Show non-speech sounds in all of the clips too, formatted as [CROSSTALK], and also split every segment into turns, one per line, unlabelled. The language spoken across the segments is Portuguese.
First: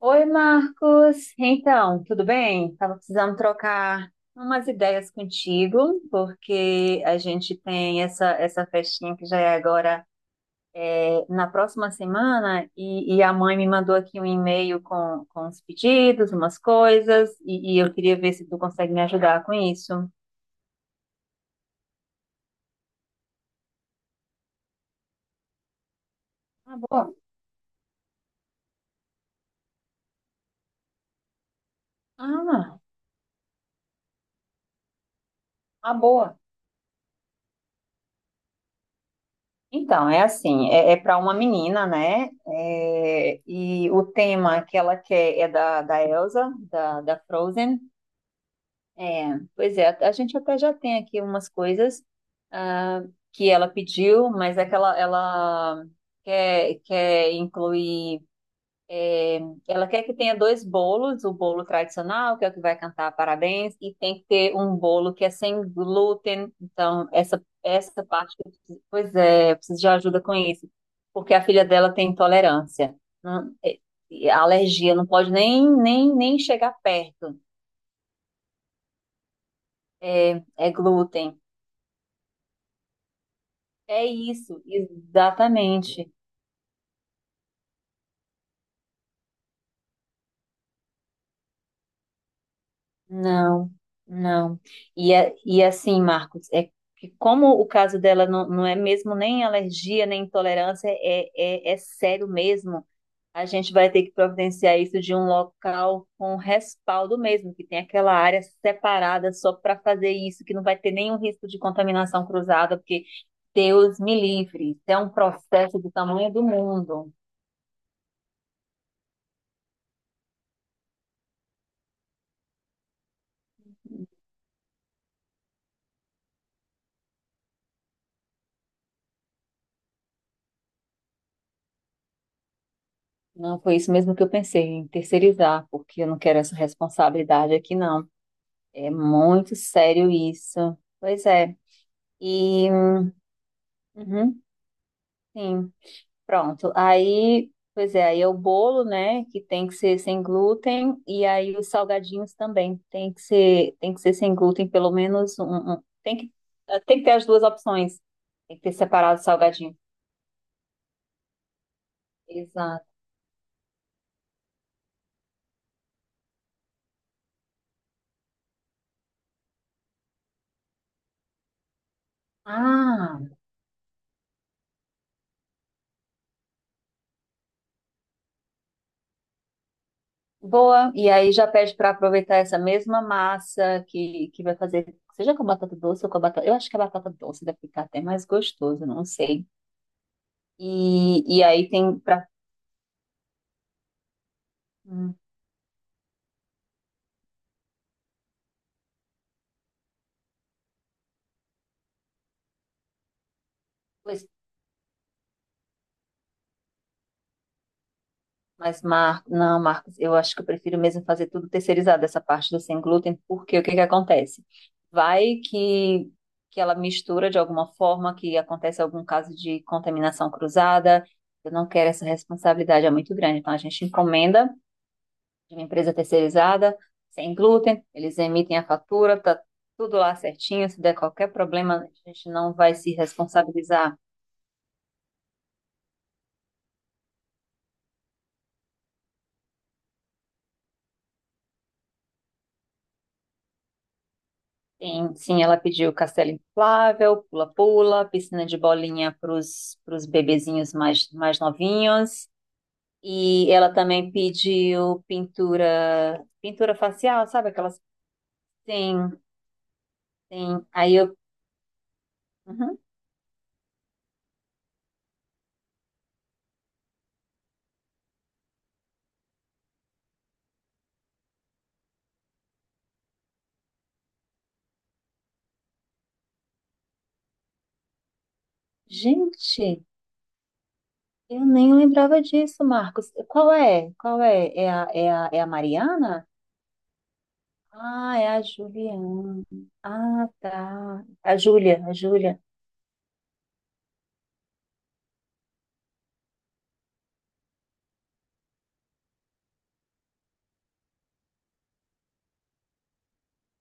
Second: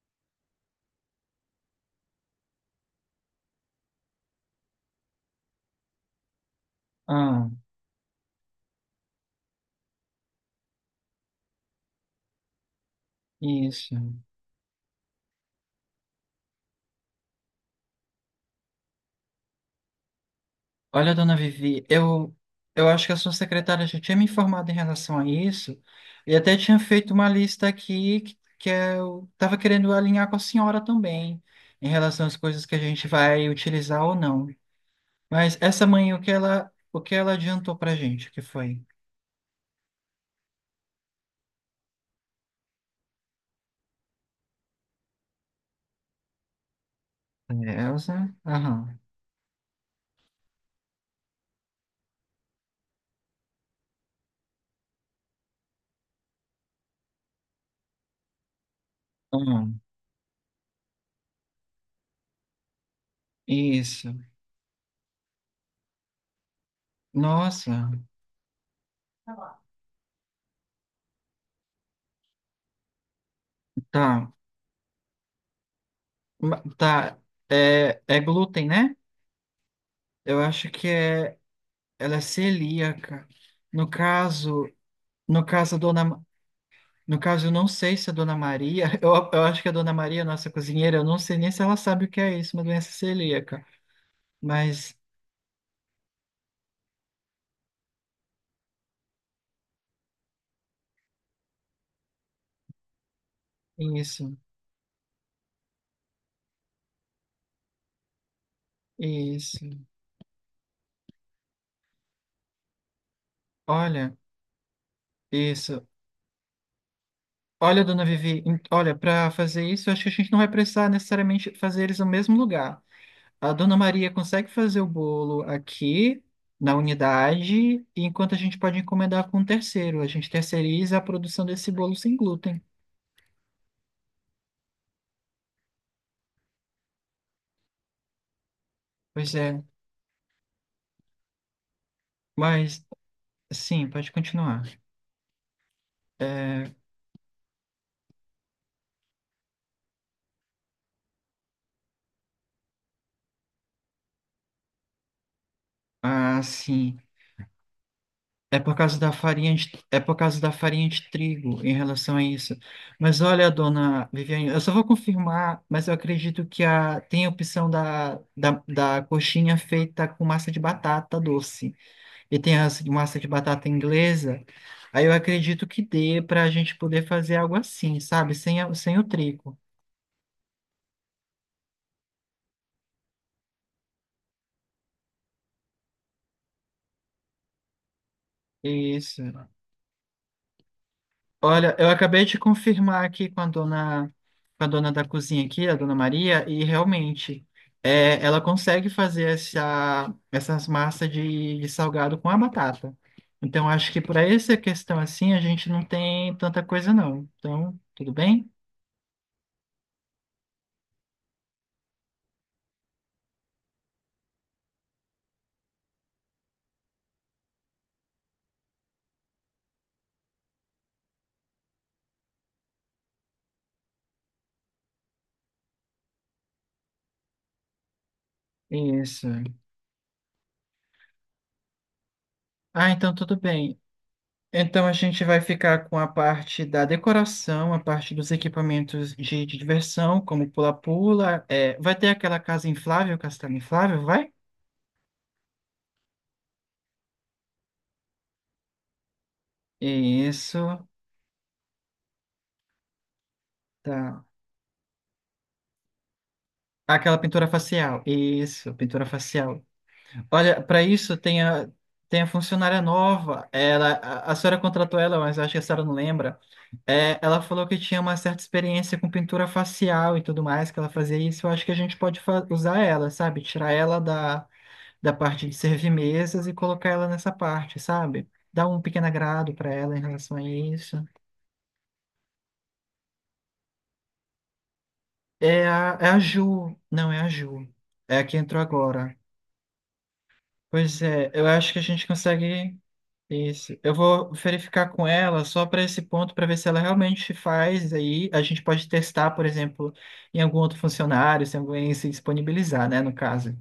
Oi, Marcos. Então, tudo bem? Estava precisando trocar umas ideias contigo, porque a
Ah,
gente tem essa festinha que já é agora. É, na próxima semana, e a mãe me mandou
isso.
aqui um e-mail com os pedidos, umas coisas, e eu queria ver se tu consegue me ajudar com isso.
Olha, dona Vivi, eu acho que a sua secretária já tinha me informado em relação a isso e até
Ah,
tinha
boa.
feito uma lista aqui que eu estava querendo alinhar com a senhora também em relação às coisas que a
Ah,
gente vai utilizar ou não. Mas essa
ah,
manhã,
boa.
o que ela adiantou pra gente, o que foi?
Então, é assim, para uma menina, né? É, e o tema que ela quer é da Elsa, da Frozen.
Elsa? Aham.
É, pois é, a gente até já tem aqui umas coisas ah, que ela pediu, mas é que ela quer incluir,
Aham.
ela quer que tenha dois bolos, o bolo tradicional, que é o que vai cantar parabéns, e
Isso.
tem que ter um bolo que é sem glúten. Então essa,
Nossa.
essa parte, que pois é, eu preciso de ajuda com isso, porque a filha dela tem intolerância, não- é- é
Tá.
alergia, não pode nem chegar
Tá.
perto,
É, é glúten, né? Eu
é,
acho
é
que é.
glúten.
Ela é celíaca. No
É isso,
caso, no caso, a dona,
exatamente.
Ma- no caso, eu não sei se a dona Maria, [LAUGHS] eu acho que a dona Maria, nossa cozinheira, eu não sei nem se ela sabe o que é isso, uma doença celíaca.
Não, não.
Mas
E assim, Marcos, é que como o caso dela não é mesmo nem alergia, nem intolerância, é sério mesmo. A gente vai ter que
isso,
providenciar isso de um local com respaldo mesmo, que tem aquela área separada só para
isso.
fazer isso, que não vai ter nenhum risco de contaminação cruzada, porque Deus
Olha,
me livre, isso é um processo
isso.
do tamanho do mundo.
Olha, dona Vivi, olha, para fazer isso, eu acho que a gente não vai precisar necessariamente fazer eles no mesmo lugar. A dona Maria consegue fazer o bolo aqui na unidade, enquanto a gente pode encomendar com um terceiro. A gente terceiriza a produção desse bolo sem glúten.
Não, foi isso mesmo que eu pensei, em terceirizar, porque eu não quero essa responsabilidade aqui, não. É
Pois
muito
é,
sério isso. Pois é. E,
mas sim, pode
uhum,
continuar.
sim, pronto. Aí, pois é, aí é o bolo, né, que tem que ser sem glúten, e aí os salgadinhos também tem que ser sem glúten, pelo menos um tem que,
Ah,
tem
sim.
que ter as duas opções. Tem
É
que ter
por causa da
separado o
farinha de,
salgadinho.
é por causa da farinha de trigo em relação a isso.
Exato.
Mas olha, dona Viviane, eu só vou confirmar, mas eu acredito que tem a opção da coxinha feita com massa de batata doce. E tem a massa de
Ah!
batata inglesa. Aí eu acredito que dê para a gente poder fazer algo assim, sabe? Sem o trigo.
Boa, e aí já pede para aproveitar essa mesma massa que vai fazer, seja com batata doce ou com a batata. Eu acho que a batata doce deve ficar até mais gostoso, não
Isso.
sei. E aí
Olha, eu
tem
acabei
para.
de confirmar aqui com a dona da cozinha aqui, a dona Maria, e realmente é, ela consegue fazer essas massas de salgado com a batata. Então acho que
Pois,
para essa questão assim a gente não tem tanta coisa não. Então, tudo bem?
mas Marcos, não, Marcos, eu acho que eu prefiro mesmo fazer tudo terceirizado, essa parte do sem glúten, porque o que que acontece? Vai que, ela mistura de alguma forma, que acontece algum caso de contaminação cruzada. Eu não quero essa responsabilidade, é muito grande. Então a gente encomenda de uma empresa terceirizada, sem glúten, eles emitem a fatura,
Isso.
tá tudo lá certinho, se der qualquer problema, a gente não vai
Ah,
se
então tudo bem.
responsabilizar.
Então a gente vai ficar com a parte da decoração, a parte dos equipamentos de diversão, como pula-pula. É, vai ter aquela casa inflável, castelo inflável, vai?
Tem, sim, ela pediu castelo inflável, pula-pula, piscina de bolinha para os bebezinhos
Isso,
mais novinhos. E ela também
tá.
pediu pintura
Aquela
facial,
pintura
sabe aquelas?
facial. Isso,
Tem,
pintura facial. Olha,
tem.
para isso tem tem a
Uhum.
funcionária nova. A senhora contratou ela, mas acho que a senhora não lembra. É, ela falou que tinha uma certa experiência com pintura facial e tudo mais, que ela fazia isso. Eu acho que a gente pode usar ela, sabe? Tirar ela da parte de servir mesas e colocar ela nessa parte, sabe? Dar um pequeno agrado para
Gente,
ela em relação a isso.
eu nem lembrava disso, Marcos. Qual é? Qual é? É a
É a, é a
Mariana?
Ju. Não, é a Ju.
Ah,
É a
é
que
a
entrou agora.
Juliana. Ah,
Pois
tá.
é,
A
eu acho que a
Júlia, a
gente
Júlia.
consegue isso. Eu vou verificar com ela só para esse ponto, para ver se ela realmente faz. Aí a gente pode testar, por exemplo, em algum outro funcionário, se alguém se disponibilizar, né, no caso.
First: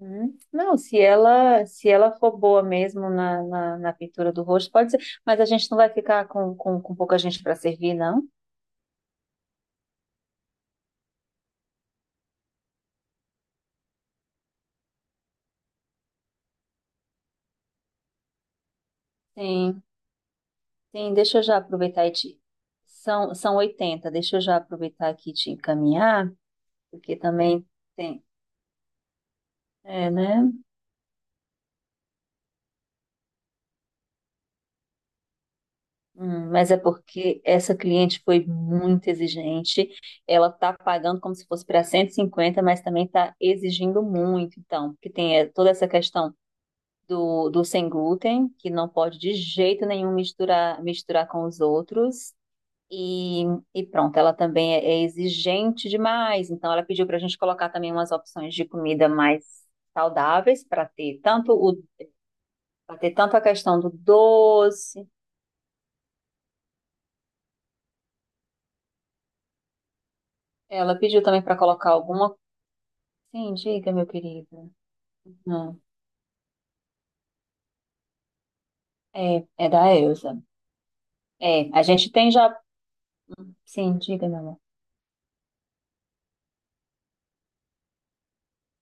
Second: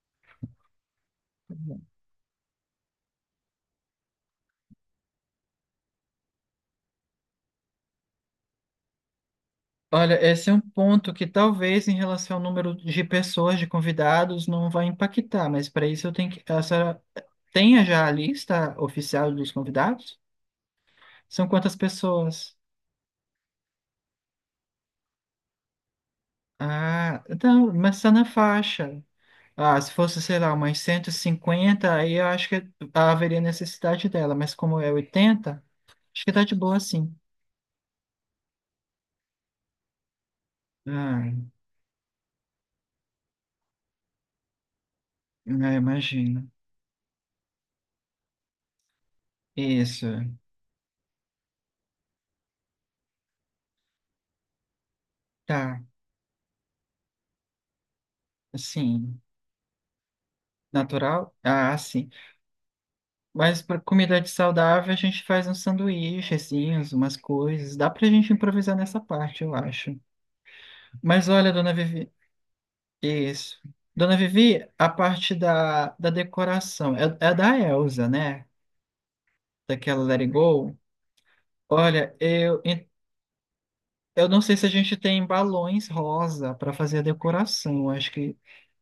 Hum. Não, se ela for boa mesmo na pintura do rosto, pode ser. Mas a gente não vai ficar com pouca gente para servir, não?
Olha, esse é um ponto que talvez em relação ao número de pessoas, de convidados, não vai impactar, mas para isso eu tenho que. A senhora tenha já a lista oficial dos
Sim,
convidados?
sim. Deixa eu
São
já
quantas
aproveitar e te.
pessoas?
São 80. Deixa eu já aproveitar aqui e te encaminhar, porque
Ah,
também
então, mas está na
tem.
faixa. Ah, se
É,
fosse, sei
né?
lá, umas 150, aí eu acho que haveria necessidade dela, mas como é 80, acho que tá
Hum,
de
mas é
boa sim.
porque essa cliente foi muito exigente. Ela está pagando
Ah,
como se fosse para 150, mas também está exigindo muito, então, porque tem toda
né,
essa questão
imagino.
do sem glúten, que não pode de jeito
Isso,
nenhum misturar, misturar com os outros. E, e pronto, ela também é
tá,
exigente demais. Então, ela pediu para a gente colocar também umas opções de comida
assim,
mais saudáveis, para ter
natural?
tanto
Ah,
o,
sim.
para ter tanto a
Mas para
questão do
comida de saudável, a
doce.
gente faz uns sanduíchezinhos, umas coisas, dá pra gente improvisar nessa parte, eu acho.
Ela pediu
Mas
também
olha,
para
dona
colocar
Vivi,
alguma Sim,
isso.
diga, meu
Dona Vivi,
querido.
a parte
Não,
da decoração, é, é da Elsa, né?
é da
Daquela Let It
Elsa.
Go.
É, a gente
Olha,
tem já. Sim,
eu
diga, meu
não sei
amor.
se a gente tem balões rosa para fazer a decoração. Acho que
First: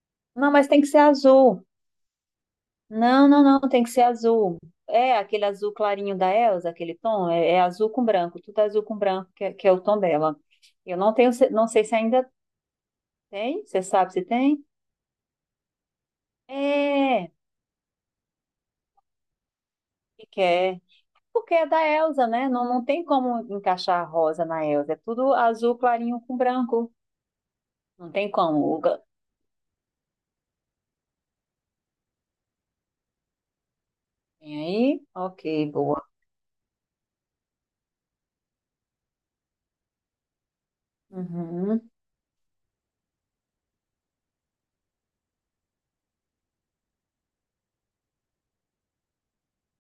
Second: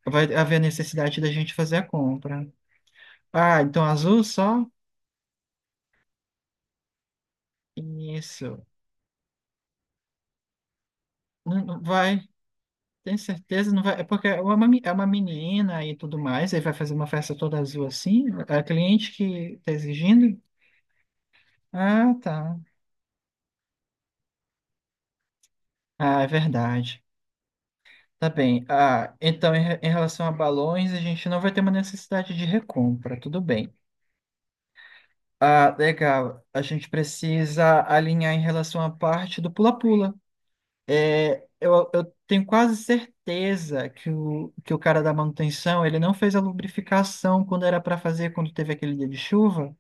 vai
Não,
haver
mas tem que ser
necessidade da gente
azul.
fazer a compra.
Não, não,
Ah,
não, tem
então
que ser
azul
azul.
só?
É aquele azul clarinho da Elsa, aquele tom. É azul com branco, tudo
Isso.
azul com branco, é que é o tom dela. Eu não tenho,
Não,
não
não
sei se
vai,
ainda
tem
tem.
certeza? Não
Você
vai. É
sabe se
porque é
tem?
uma, é uma menina e tudo mais, aí vai fazer uma
É,
festa toda azul assim? É a cliente que está
e
exigindo?
quer. Porque é da
Ah,
Elsa, né?
tá.
Não, não tem como encaixar a rosa na Elsa. É tudo azul clarinho
Ah, é
com branco.
verdade.
Não
Tá
tem
bem.
como.
Ah, então em relação a balões, a gente não vai ter uma necessidade de recompra, tudo bem.
Vem aí? Ok,
Ah,
boa.
legal. A gente precisa alinhar em relação à parte do pula-pula. É, Eu,
Uhum,
eu tenho quase certeza que o cara da manutenção, ele não fez a lubrificação quando era para fazer, quando teve aquele dia de chuva.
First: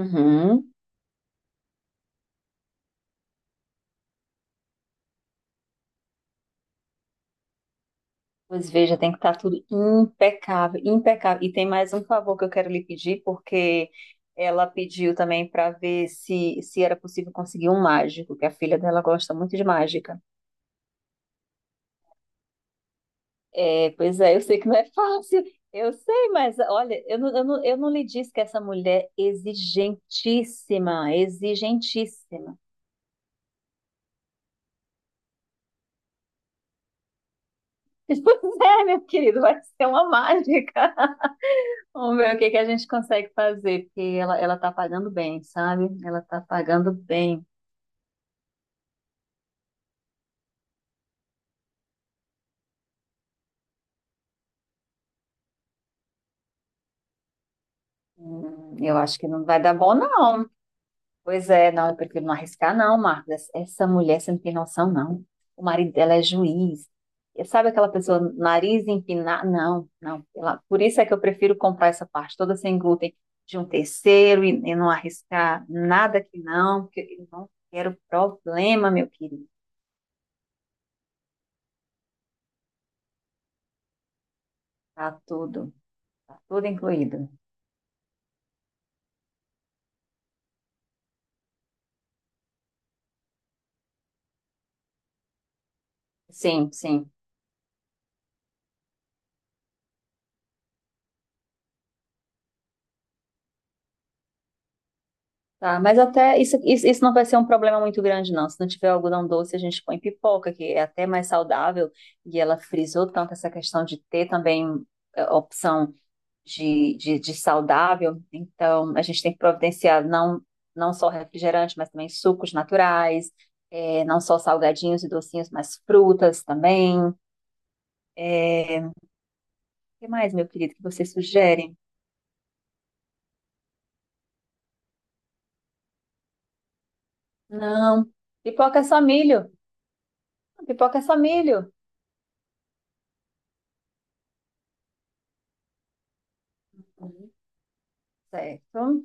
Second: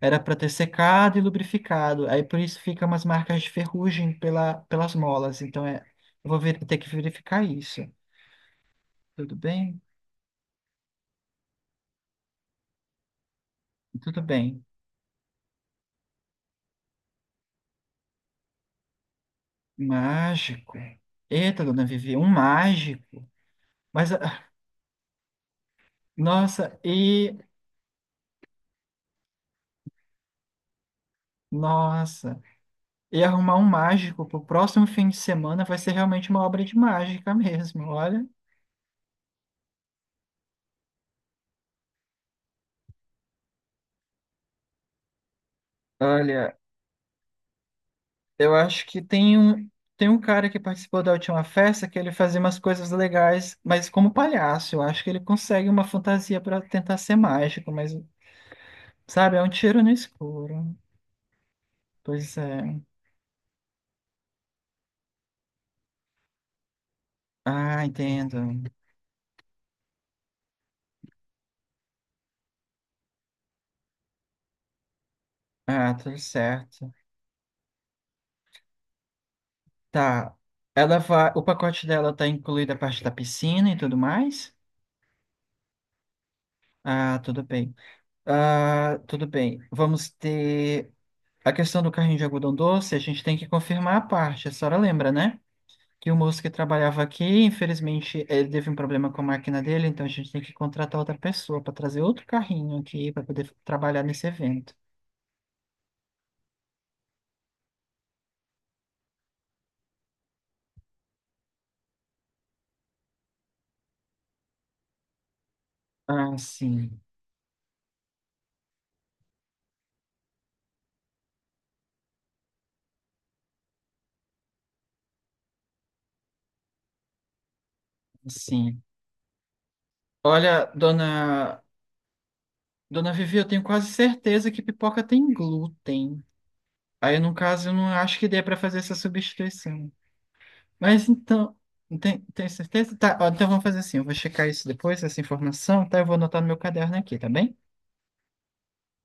Era para ter secado e lubrificado. Aí por isso fica umas marcas de ferrugem pelas molas. Então é, eu vou ter que verificar isso.
Pois veja, tem que
Tudo
estar tudo
bem?
impecável, impecável. E tem mais um favor que eu quero lhe pedir, porque
Tudo bem.
ela pediu também para ver se era possível conseguir um mágico, que a filha dela gosta muito de mágica.
Mágico. Eita, dona Vivi, um mágico.
É,
Mas,
pois é, eu
ah,
sei que não é fácil, eu sei, mas
nossa,
olha, eu
e
não, eu não, eu não lhe disse que essa mulher é exigentíssima,
Nossa,
exigentíssima. [LAUGHS]
e arrumar um mágico pro próximo fim de semana vai ser realmente uma obra de mágica mesmo, olha.
Pois é, meu querido, vai ser uma mágica. Vamos ver o que que a gente consegue fazer, porque ela tá pagando bem, sabe? Ela tá
Olha,
pagando bem.
eu acho que tem tem um cara que participou da última festa que ele fazia umas coisas legais, mas como palhaço, eu acho que ele consegue uma fantasia para tentar ser mágico, mas,
Eu acho que
sabe, é
não
um
vai dar
tiro no
bom, não.
escuro.
Pois é, não, eu prefiro não
Pois
arriscar,
é.
não, Marcos. Essa mulher, você não tem noção, não. O marido dela é juiz. E sabe
Ah,
aquela pessoa,
entendo.
nariz empinado? Não, não. Por isso é que eu prefiro comprar essa parte toda sem glúten de um terceiro, e não arriscar
Ah, tudo
nada que não,
certo.
porque eu não quero problema, meu querido.
Tá. Ela vai, o pacote dela tá incluída a parte da piscina e tudo mais?
Tá tudo, tá tudo
Ah,
incluído.
tudo bem. Ah, tudo bem. Vamos ter a questão do carrinho de algodão doce. A gente tem que confirmar a parte. A senhora lembra, né? Que o moço que
Sim,
trabalhava
sim.
aqui, infelizmente, ele teve um problema com a máquina dele, então a gente tem que contratar outra pessoa para trazer outro carrinho aqui para poder trabalhar nesse evento.
Tá, mas até isso não vai ser um problema muito grande, não. Se não tiver algodão doce, a gente põe pipoca, que é até mais saudável. E ela frisou tanto essa questão de ter também, opção
Ah,
de,
sim,
de, de saudável. Então, a gente tem que providenciar não só refrigerante, mas também sucos naturais, não só salgadinhos e docinhos, mas frutas também.
sim.
É, o que mais, meu
Olha,
querido, que vocês
dona,
sugerem?
dona Vivi, eu tenho quase certeza que pipoca tem glúten. Aí, no caso, eu não
Não,
acho que dê para fazer
pipoca é
essa
só milho.
substituição.
Pipoca é
Mas
só
então,
milho.
tem certeza? Tá, ó, então vamos fazer assim, eu vou checar isso depois, essa informação, tá? Eu vou anotar no meu caderno aqui, tá bem?
Certo.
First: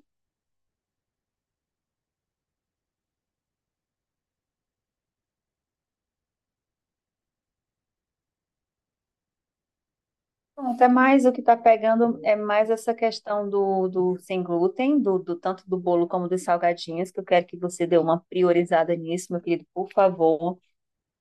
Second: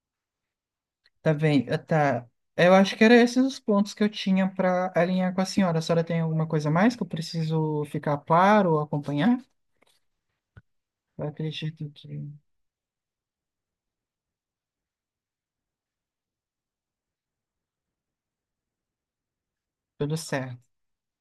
Tá bem, tá. Eu acho que era esses os pontos que eu tinha para alinhar com a senhora. A senhora tem alguma coisa mais que eu preciso ficar claro ou acompanhar?
Até
Eu
mais o que está
acredito que
pegando é mais essa questão do sem glúten, do tanto do bolo como dos salgadinhos, que eu quero que você dê uma priorizada nisso, meu querido, por
tudo
favor.
certo.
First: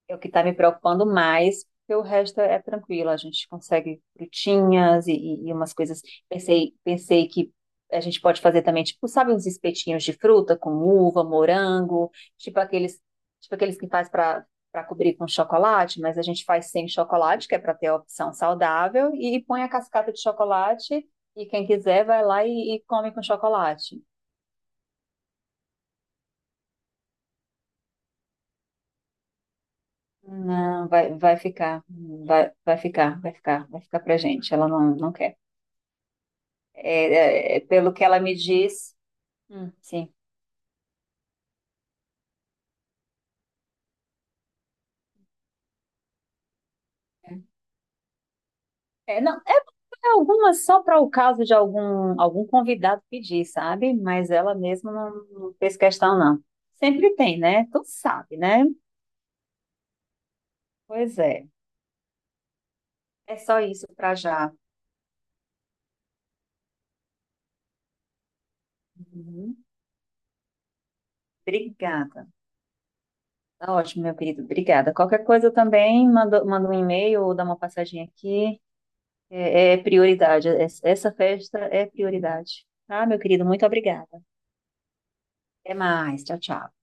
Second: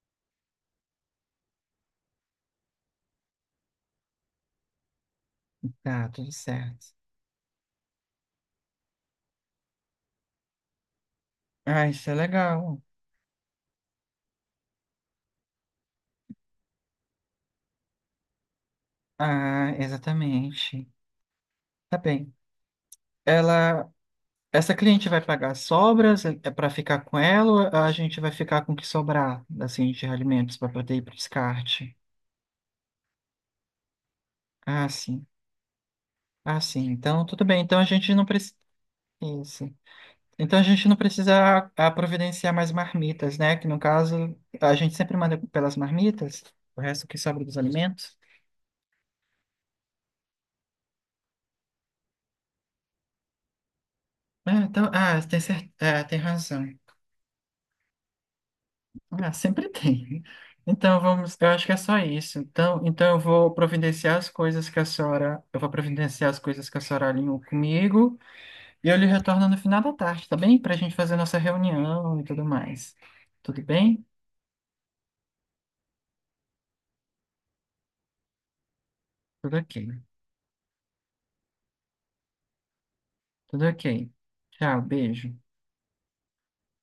É o que está me preocupando mais, porque o resto é tranquilo, a gente consegue frutinhas e umas coisas.
Tá, tudo
Pensei,
certo.
pensei que a gente pode fazer também, tipo, sabe, uns espetinhos de fruta com uva,
Ah, isso
morango,
é
tipo
legal.
aqueles, tipo aqueles que faz para cobrir com chocolate, mas a gente faz sem chocolate, que é para ter a opção saudável, e põe a
Ah,
cascata de
exatamente.
chocolate, e quem
Tá
quiser vai
bem.
lá e come com
Ela
chocolate.
Essa cliente vai pagar as sobras é para ficar com ela ou a gente vai ficar com o que sobrar assim de alimentos para
Não,
poder ir para
vai,
o
vai ficar,
descarte?
vai ficar, vai ficar, vai ficar pra gente. Ela
Ah,
não
sim.
quer.
Ah, sim. Então, tudo
É,
bem. Então a
pelo que
gente
ela
não
me
precisa
diz.
isso.
Hum. Sim.
Então a gente não precisa providenciar mais marmitas, né? Que no caso a gente sempre manda pelas marmitas, o resto que sobra dos alimentos.
É, não, é algumas só para o caso de algum convidado pedir, sabe? Mas ela
Ah, então,
mesma não,
tem
não fez
é, tem
questão, não.
razão.
Sempre tem, né? Tu sabe, né?
Ah, sempre tem. Então
Pois
vamos, eu
é.
acho que é só isso. Então, então
É só isso para já.
eu vou providenciar as coisas que a senhora alinhou comigo e eu lhe retorno no
Uhum.
final da tarde, tá bem? Para a gente fazer nossa reunião e
Obrigada.
tudo mais. Tudo
Tá ótimo,
bem?
meu querido. Obrigada. Qualquer coisa eu também mando um e-mail ou dá uma passadinha aqui.
Tudo
É,
ok.
é prioridade. Essa festa é prioridade. Tá, meu querido? Muito
Tudo ok.
obrigada.
Tchau, beijo.
Até mais. Tchau, tchau.